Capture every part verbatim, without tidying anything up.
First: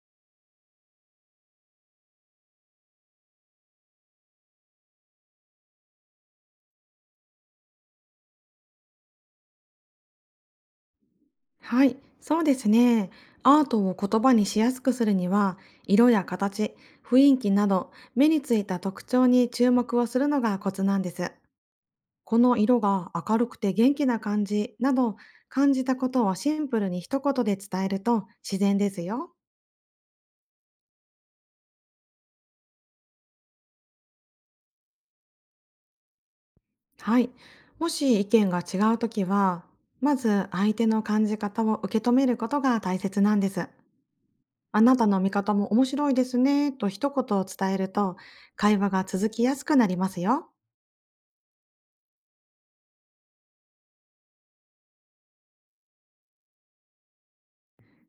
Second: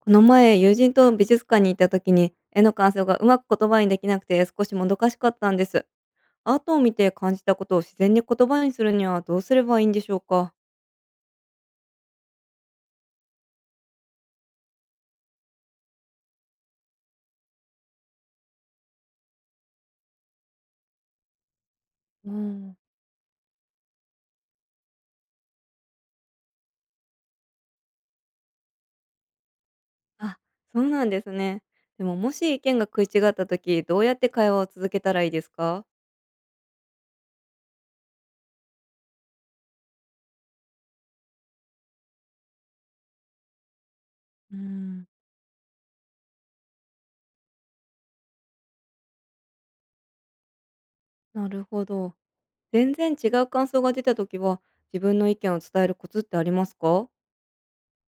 この前、友人と美術館に行った時に、絵の感想がうまく言葉にできなくて少しもどかしかったんです。アートを見て感じたことを自然に言葉にするにはどうすればいいんでしょうか？はい、そうですね。アートを言葉にしやすくするには、色や形、雰囲気など、目についた特徴に注目をするのがコツなんです。うこのん、色が明るくて元気な感じなど、感じたことをシンプルに一言で伝えると自然ですよ。あ、そうなんですね。でも、もし意見が食い違った時、どうやって会話を続けたらいいですか？はい。もし意見が違うときは、まず相手の感じ方を受け止めることが大切なんです。うあなん、たの見方も面白いですねと一言を伝えると会話が続きやすくなりますよ。なるほど。全然違う感想が出た時は、自分の意見を伝えるコツってありますか？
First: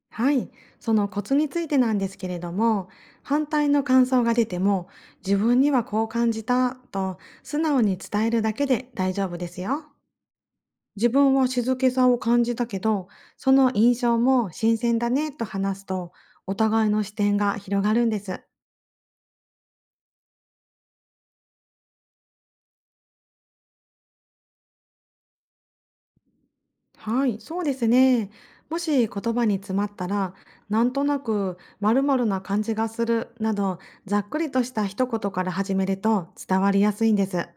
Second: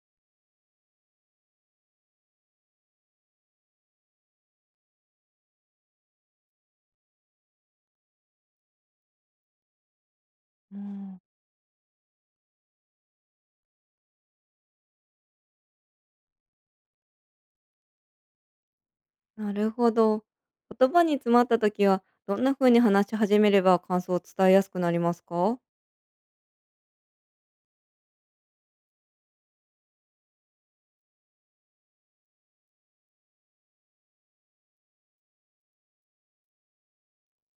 はい。そのコツについてなんですけれども、反対の感想が出ても自分にはこう感じたと素直に伝えるだけで大丈夫ですよ。う自ん。分は静けさを感じたけど、その印象も新鮮だねと話すとお互いの視点が広がるんです。なるほど。言葉に詰まった時は、どんな風に話し始めれば感想を伝えやすくなりますか？はい、そうですね。もし言葉に詰まったら、なんとなく〇〇な感じがするなど、ざっくりとした一言から始めると伝わりやすいんです。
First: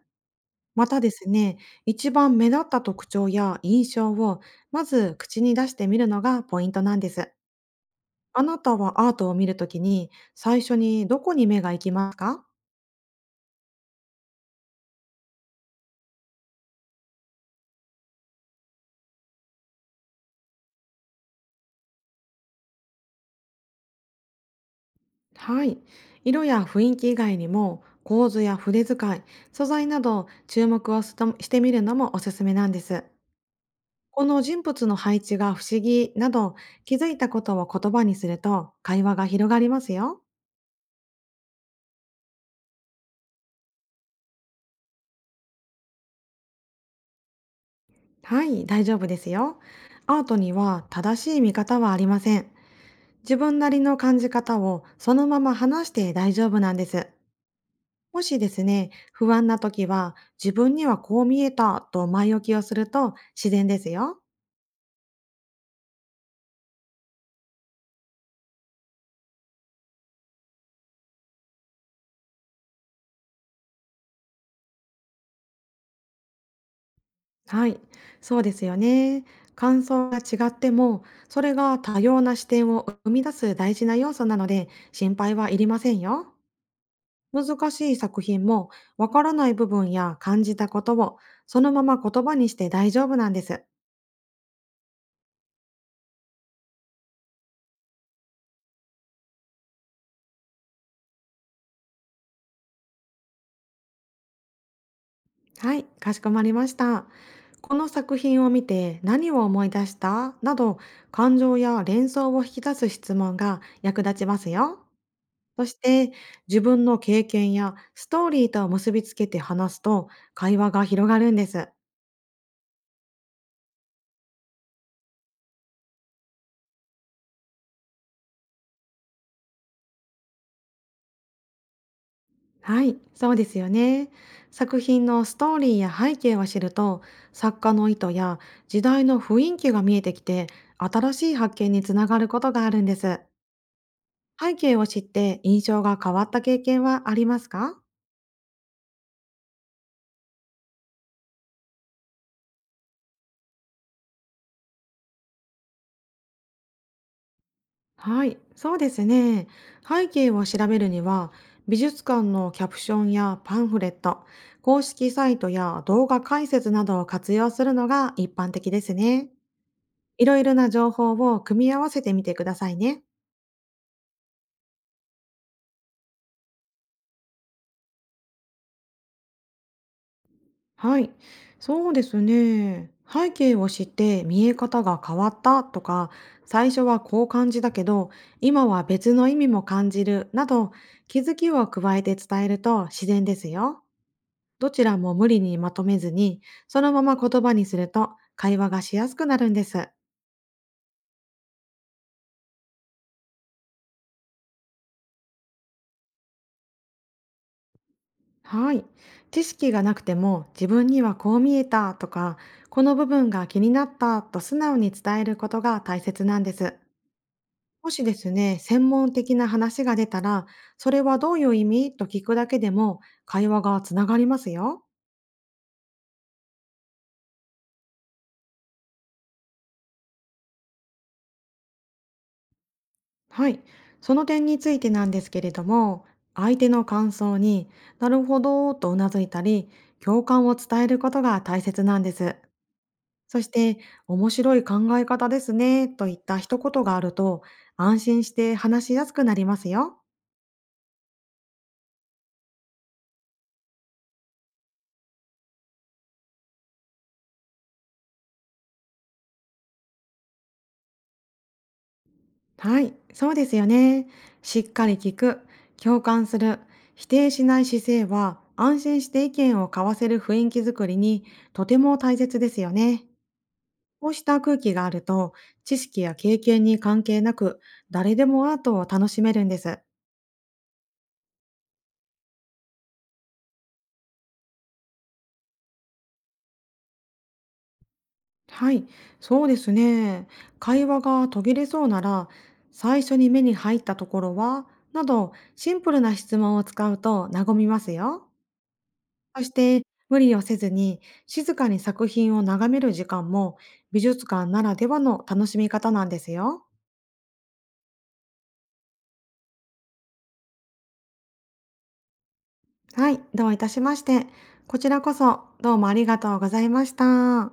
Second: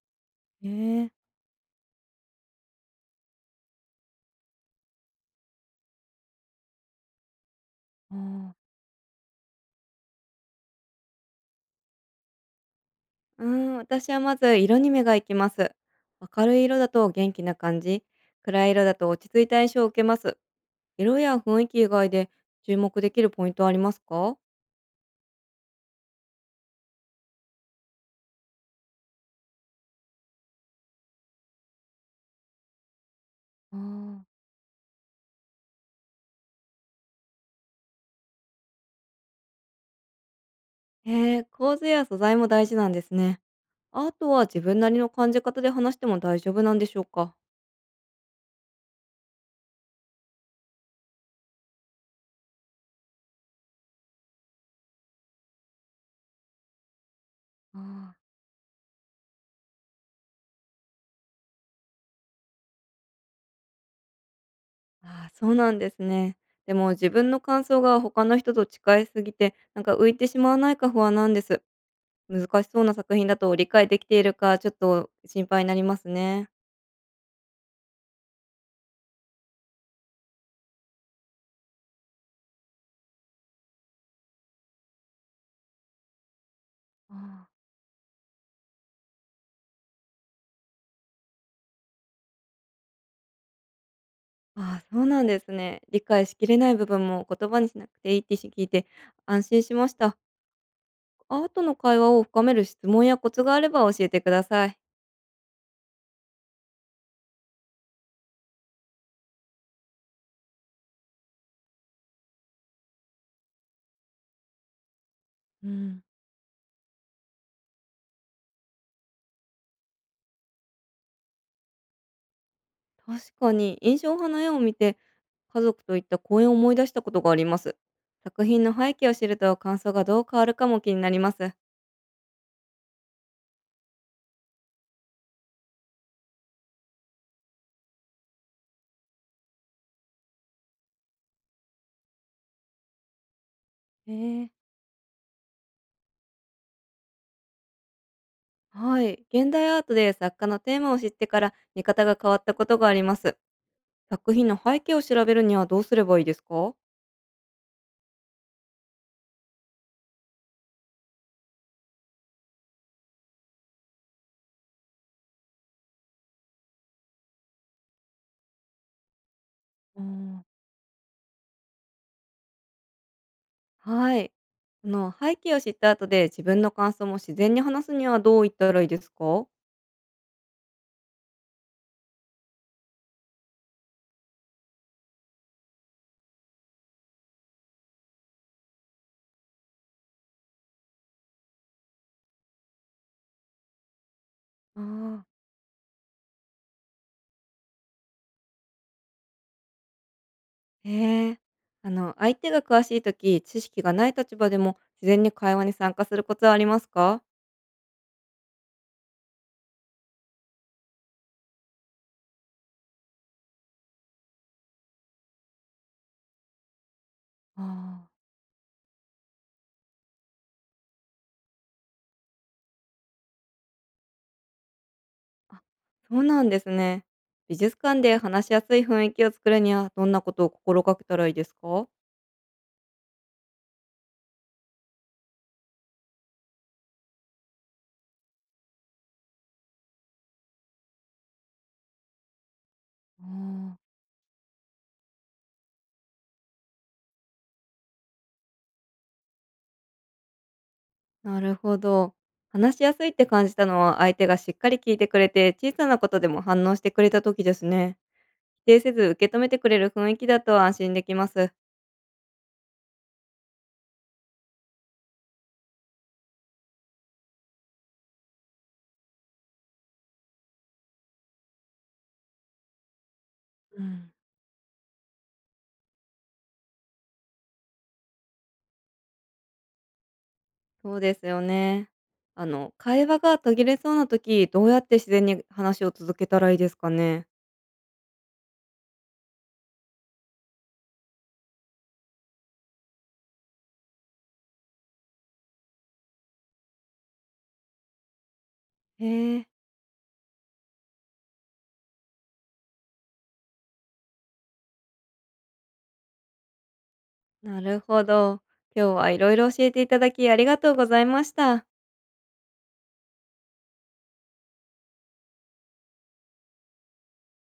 またえでえ。すね、一番目立った特徴や印象をまず口に出してみるのがポイントなんです。あああ。なたはアートを見るときに最初にどこに目が行きますか？うーん、私はまず色に目が行きます。明るい色だと元気な感じ、暗い色だと落ち着いた印象を受けます。色や雰囲気以外で注目できるポイントはありますか？はい。色や雰囲気以外にも構図や筆遣い、素材など注目をすとしてみるのもおすすめなんです。あ。このあ。人物の配置が不思議など気づいたことを言葉にすると会話が広がりますよ。へえ、構図や素材も大事なんですね。アートは自分なりの感じ方で話しても大丈夫なんでしょうか？はい、大丈夫ですよ。アートには正しい見方はありません。自分なりの感じ方をそのまま話して大丈夫なんです。あもあ。しですね、不安な時は自分にはこう見えたと前置きをすると自然ですよ。ああ、そうなんですね。でも自分の感想が他の人と近いすぎて、なんか浮いてしまわないか不安なんです。難しそうな作品だと理解できているか、ちょっと心配になりますね。はい、そうですよね。感想が違っても、それが多様な視点を生み出す大事な要素なので、心配はいりませんよ。あ。難しい作品も、わからない部分や感じたことを、そのまま言葉にして大丈夫なんです。ああ、そうなんですね。理解しきれない部分も言葉にしなくていいって聞いて安心しました。アートの会話を深める質問やコツがあれば教えてください。はい、かしこまりました。この作品を見て何を思い出したなど、感情や連想を引き出す質問が役立ちますよ。そうしん。て、自分の経験やストーリーと結びつけて話すと、会話が広がるんです。確かに印象派の絵を見て家族といった公演を思い出したことがあります。作品の背景を知ると感想がどう変わるかも気になります。はい、そうですよね。作品のストーリーや背景を知ると、作家の意図や時代の雰囲気が見えてきて、新しい発見につながることがあるんです。えー、背景を知って印象が変わった経験はありますか？はい、現代アートで作家のテーマを知ってから見方が変わったことがあります。作品の背景を調べるにはどうすればいいですか？はい、そうですね。背景を調べるには、美術館のキャプションやパンフレット、公式サイトや動画解説などを活用するのが一般的ですね。ういろん。いろな情報を組み合わせてみてくださいね。はい。その背景を知った後で自分の感想も自然に話すにはどう言ったらいいですか？はい、そうですね。背景を知って見え方が変わったとか、最初はこう感じだけど、今は別の意味も感じるなど、気づきを加えて伝えると自然ですよ。どあちらもー。無理にまとめずに、そのまま言葉にすると会話がしやすくなるんです。へえ。あの、相手が詳しい時、知識がない立場でも自然に会話に参加するコツはありますか？はい。知識がなくても自分にはこう見えたとか、この部分が気になったと素直に伝えることが大切なんです。もしあであ。すね、専門的な話が出たら、それはどういう意味と聞くだけでも会話がつながりますよ。あ、そうなんですね。美術館で話しやすい雰囲気を作るには、どんなことを心がけたらいいですか？はい、その点についてなんですけれども、相手の感想になるほどとうなずいたり、共感を伝えることが大切なんです。あそして、あ。面白い考え方ですねといった一言があると、安心して話しやすくなりますよ。なるほど。話しやすいって感じたのは、相手がしっかり聞いてくれて、小さなことでも反応してくれた時ですね。否定せず受け止めてくれる雰囲気だと安心できます。はい、そうですよね。しっかり聞く、共感する、否定しない姿勢は、安心して意見を交わせる雰囲気づくりにとても大切ですよね。うこん。うした空気があると、知識や経験に関係なく、誰でもアートを楽しめるんです。そうですよね。あの、会話が途切れそうな時、どうやって自然に話を続けたらいいですかね？はい、そうですね。会話が途切れそうなら、最初に目に入ったところはなど、シンプルな質問を使うと和みますよ。へそえ、して、無理をせずに静かに作品を眺める時間も美術館ならではの楽しみ方なんですよ。なるほど。今日はいろいろ教えていただきありがとうございました。はい、どういたしまして。こちらこそどうもありがとうございました。